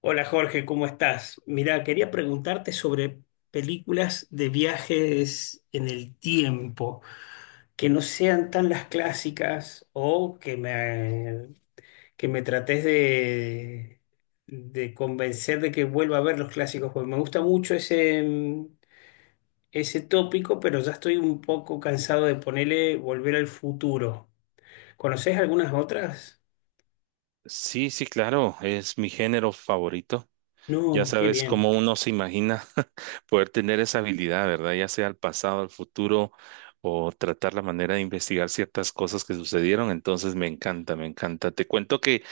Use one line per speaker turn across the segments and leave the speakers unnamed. Hola Jorge, ¿cómo estás? Mira, quería preguntarte sobre películas de viajes en el tiempo, que no sean tan las clásicas o que me trates de convencer de que vuelva a ver los clásicos, porque me gusta mucho ese tópico, pero ya estoy un poco cansado de ponerle volver al futuro. ¿Conoces algunas otras?
Sí, sí, claro, es mi género favorito. Ya
No, qué
sabes cómo
bien.
uno se imagina poder tener esa habilidad, ¿verdad? Ya sea al pasado, al futuro, o tratar la manera de investigar ciertas cosas que sucedieron. Entonces me encanta, me encanta. Te cuento que,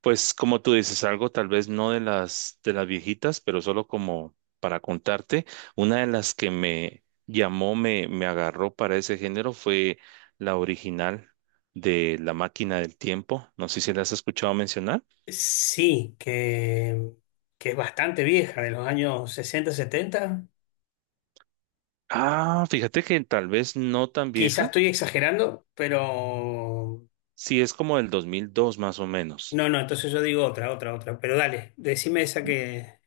pues, como tú dices, algo tal vez no de las viejitas, pero solo como para contarte, una de las que me llamó, me agarró para ese género fue la original de La Máquina del Tiempo. No sé si la has escuchado mencionar.
Sí, que es bastante vieja, de los años 60 70.
Ah, fíjate que tal vez no tan
Quizás
vieja.
estoy exagerando.
Sí, es como del 2002 más o menos.
No, no, entonces yo digo otra, otra, otra. Pero dale, decime esa que.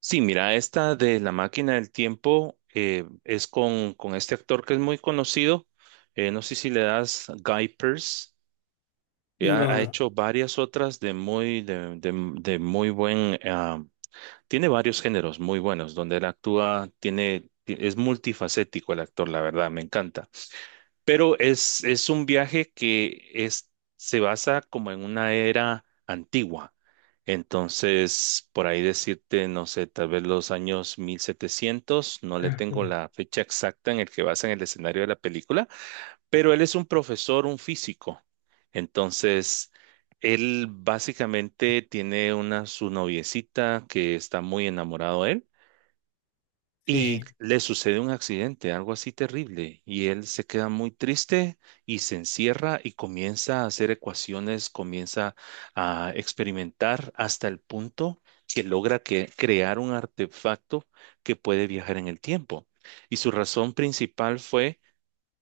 Sí, mira, esta de La Máquina del Tiempo es con este actor que es muy conocido. No sé si le das Guy Pearce. Ha,
No,
ha
no.
hecho varias otras de muy buen... tiene varios géneros muy buenos donde él actúa, es multifacético el actor, la verdad, me encanta. Pero es un viaje se basa como en una era antigua. Entonces, por ahí decirte, no sé, tal vez los años 1700 no le
Ajá.
tengo la fecha exacta en el que basan el escenario de la película, pero él es un profesor, un físico. Entonces, él básicamente tiene una su noviecita que está muy enamorado de él y
Sí.
le sucede un accidente, algo así terrible, y él se queda muy triste y se encierra y comienza a hacer ecuaciones, comienza a experimentar hasta el punto que logra crear un artefacto que puede viajar en el tiempo. Y su razón principal fue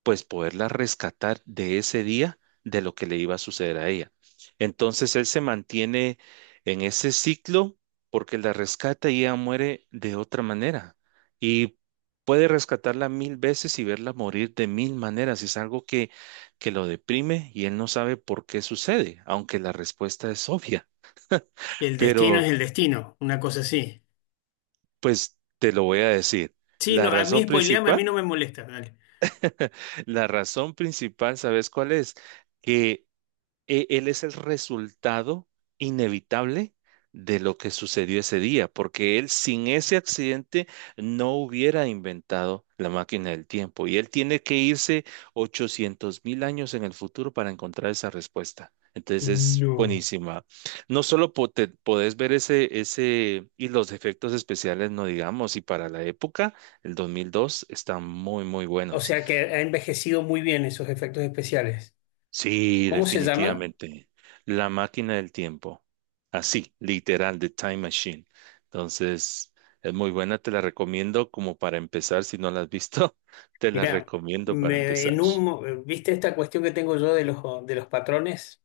pues poderla rescatar de ese día de lo que le iba a suceder a ella. Entonces él se mantiene en ese ciclo porque la rescata y ella muere de otra manera. Y puede rescatarla mil veces y verla morir de mil maneras. Es algo que lo deprime y él no sabe por qué sucede, aunque la respuesta es obvia.
El destino es
Pero
el destino, una cosa así.
pues te lo voy a decir.
Sí,
La
no, a mí
razón
spoileame, a
principal,
mí no me molesta, dale.
la razón principal, ¿sabes cuál es? Que él es el resultado inevitable de lo que sucedió ese día, porque él sin ese accidente no hubiera inventado la máquina del tiempo y él tiene que irse 800 mil años en el futuro para encontrar esa respuesta. Entonces es
No.
buenísima. No solo podés ver ese y los efectos especiales, no digamos, y para la época, el 2002, están muy, muy
O
buenos.
sea que ha envejecido muy bien esos efectos especiales.
Sí,
¿Cómo se llama?
definitivamente. La máquina del tiempo. Así, literal, The Time Machine. Entonces, es muy buena, te la recomiendo como para empezar. Si no la has visto, te la
Mirá,
recomiendo para
me,
empezar.
en un, mo- ¿viste esta cuestión que tengo yo de los patrones?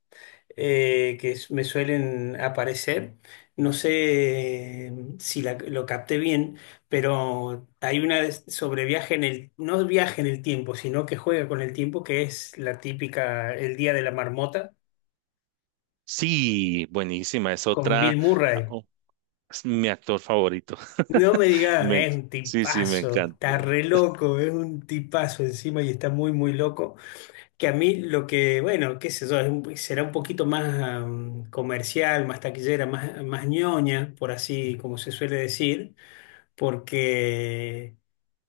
Que me suelen aparecer. No sé si lo capté bien, pero hay una sobre viaje en el, no viaje en el tiempo, sino que juega con el tiempo, que es la típica El Día de la Marmota,
Sí, buenísima. Es
con Bill
otra, ah,
Murray.
oh, es mi actor favorito.
No me digas,
Me-
es un
sí, sí, me
tipazo, está
encanta.
re loco, es un tipazo encima y está muy, muy loco. Que a mí lo que, bueno, qué sé yo, será un poquito más comercial, más taquillera, más ñoña, por así como se suele decir, porque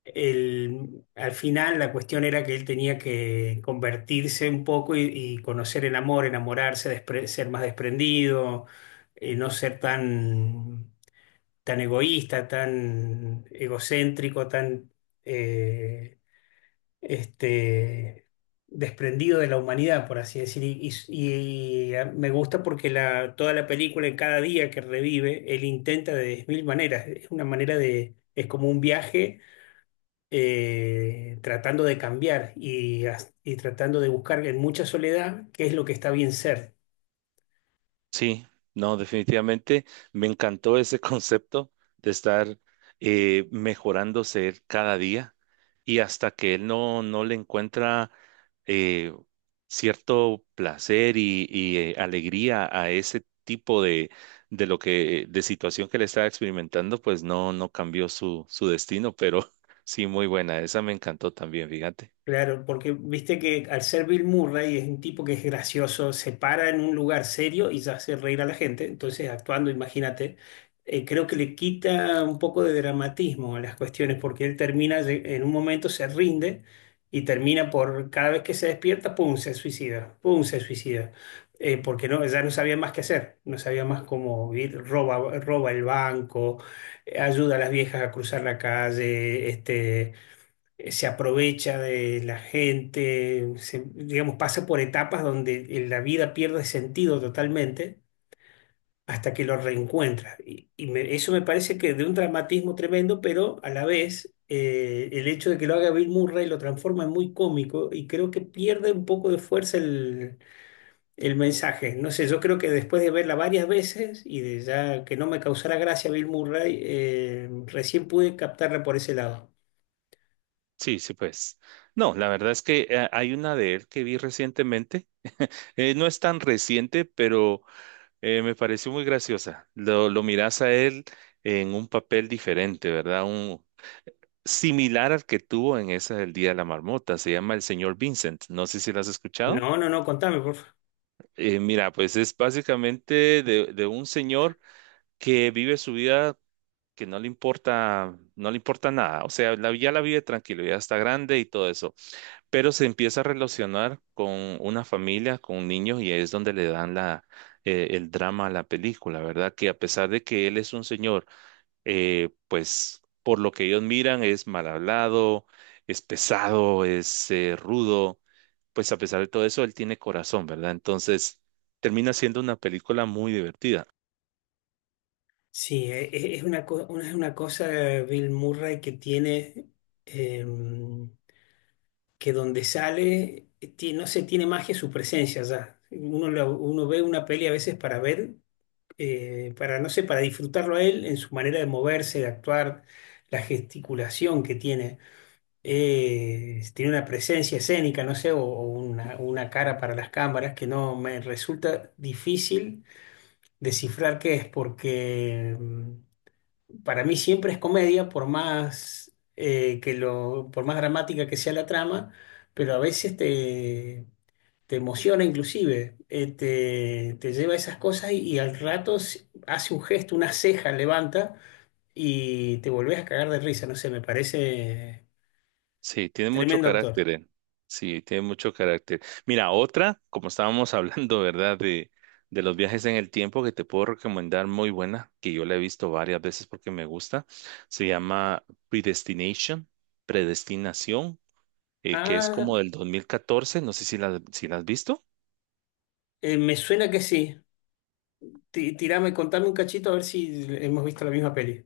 al final la cuestión era que él tenía que convertirse un poco y conocer el amor, enamorarse, ser más desprendido, no ser tan egoísta, tan egocéntrico. eh, este, Desprendido de la humanidad, por así decir. Y me gusta porque toda la película, en cada día que revive, él intenta de 10.000 maneras. Es una manera es como un viaje tratando de cambiar y tratando de buscar en mucha soledad qué es lo que está bien ser.
Sí, no, definitivamente me encantó ese concepto de estar mejorándose él cada día y hasta que él no le encuentra eh, cierto placer y, alegría a ese tipo de situación que le estaba experimentando, pues no cambió su destino, pero sí, muy buena. Esa me encantó también, fíjate.
Claro, porque viste que al ser Bill Murray es un tipo que es gracioso, se para en un lugar serio y ya hace reír a la gente, entonces actuando, imagínate, creo que le quita un poco de dramatismo a las cuestiones porque él termina, en un momento se rinde y termina por, cada vez que se despierta, pum, se suicida, pum, se suicida. Porque no, ya no sabía más qué hacer, no sabía más cómo ir, roba el banco, ayuda a las viejas a cruzar la calle, se aprovecha de la gente, digamos, pasa por etapas donde la vida pierde sentido totalmente hasta que lo reencuentra. Y eso me parece que de un dramatismo tremendo, pero a la vez el hecho de que lo haga Bill Murray lo transforma en muy cómico y creo que pierde un poco de fuerza el mensaje. No sé, yo creo que después de verla varias veces y de ya que no me causara gracia Bill Murray, recién pude captarla por ese lado.
Sí, sí, pues. No, la verdad es que hay una de él que vi recientemente. No es tan reciente, pero me pareció muy graciosa. Lo miras a él en un papel diferente, ¿verdad? Similar al que tuvo en esa del Día de la Marmota. Se llama El Señor Vincent. No sé si lo has escuchado.
No, no, no, contame, por favor.
Mira, pues es básicamente de un señor que vive su vida que no le importa, no le importa nada. O sea, ya la vive tranquilo, ya está grande y todo eso, pero se empieza a relacionar con una familia, con niños, y ahí es donde le dan el drama a la película, ¿verdad? Que a pesar de que él es un señor, pues por lo que ellos miran es mal hablado, es pesado, es rudo, pues a pesar de todo eso, él tiene corazón, ¿verdad? Entonces, termina siendo una película muy divertida.
Sí, es una cosa Bill Murray que tiene, em, que donde sale, no sé, tiene magia su presencia ya. Uno, uno ve una peli a veces para ver, para, no sé, para disfrutarlo a él en su manera de moverse, de actuar, la gesticulación que tiene. Tiene una presencia escénica, no sé, o una, cara para las cámaras que no me resulta difícil descifrar qué es, porque para mí siempre es comedia, por más por más dramática que sea la trama, pero a veces te emociona inclusive, te lleva a esas cosas y al rato hace un gesto, una ceja levanta y te volvés a cagar de risa, no sé, me parece
Sí, tiene mucho
tremendo actor.
carácter. Sí, tiene mucho carácter. Mira, otra, como estábamos hablando, ¿verdad? De los viajes en el tiempo que te puedo recomendar muy buena, que yo la he visto varias veces porque me gusta, se llama Predestination, Predestinación, que es
Ah,
como del 2014. No sé si si la has visto.
me suena que sí. Tirame, contame un cachito a ver si hemos visto la misma peli.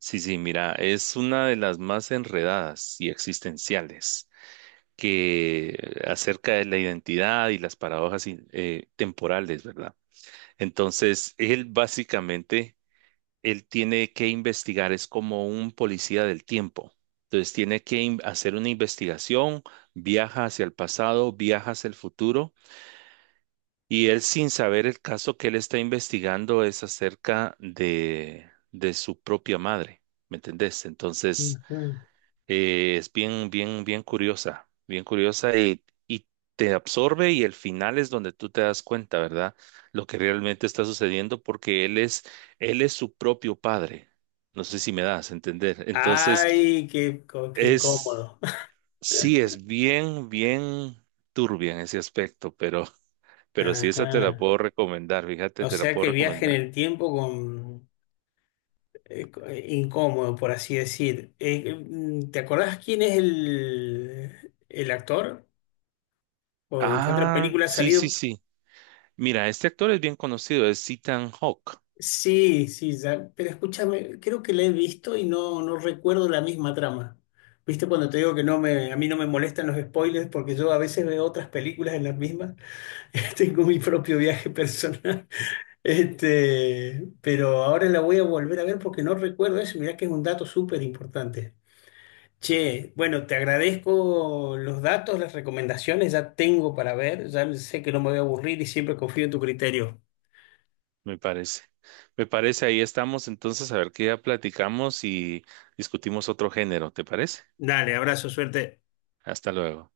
Sí, sí, mira, es una de las más enredadas y existenciales que acerca de la identidad y las paradojas temporales, ¿verdad? Entonces, él básicamente, él tiene que investigar, es como un policía del tiempo. Entonces, tiene que hacer una investigación, viaja hacia el pasado, viaja hacia el futuro, y él sin saber el caso que él está investigando es acerca de su propia madre, ¿me entendés? Entonces,
Ujú.
es bien, bien, bien curiosa y te absorbe y el final es donde tú te das cuenta, ¿verdad? Lo que realmente está sucediendo porque él es su propio padre. No sé si me das a entender. Entonces,
Ay, qué
es,
incómodo.
sí, es bien, bien turbia en ese aspecto, pero, pero sí, esa te la
Ajá.
puedo recomendar, fíjate,
O
te la
sea
puedo
que viaje en
recomendar.
el tiempo con incómodo, por así decir. ¿Te acordás quién es el actor? ¿O en qué otra
Ah,
película ha
sí, sí,
salido?
sí. Mira, este actor es bien conocido, es Ethan Hawke.
Sí, sí, ya, pero escúchame, creo que la he visto y no recuerdo la misma trama. ¿Viste cuando te digo que a mí no me molestan los spoilers porque yo a veces veo otras películas en las mismas? Tengo mi propio viaje personal. Pero ahora la voy a volver a ver porque no recuerdo eso. Mirá que es un dato súper importante. Che, bueno, te agradezco los datos, las recomendaciones, ya tengo para ver, ya sé que no me voy a aburrir y siempre confío en tu criterio.
Me parece. Me parece, ahí estamos entonces a ver qué ya platicamos y discutimos otro género, ¿te parece?
Dale, abrazo, suerte.
Hasta luego.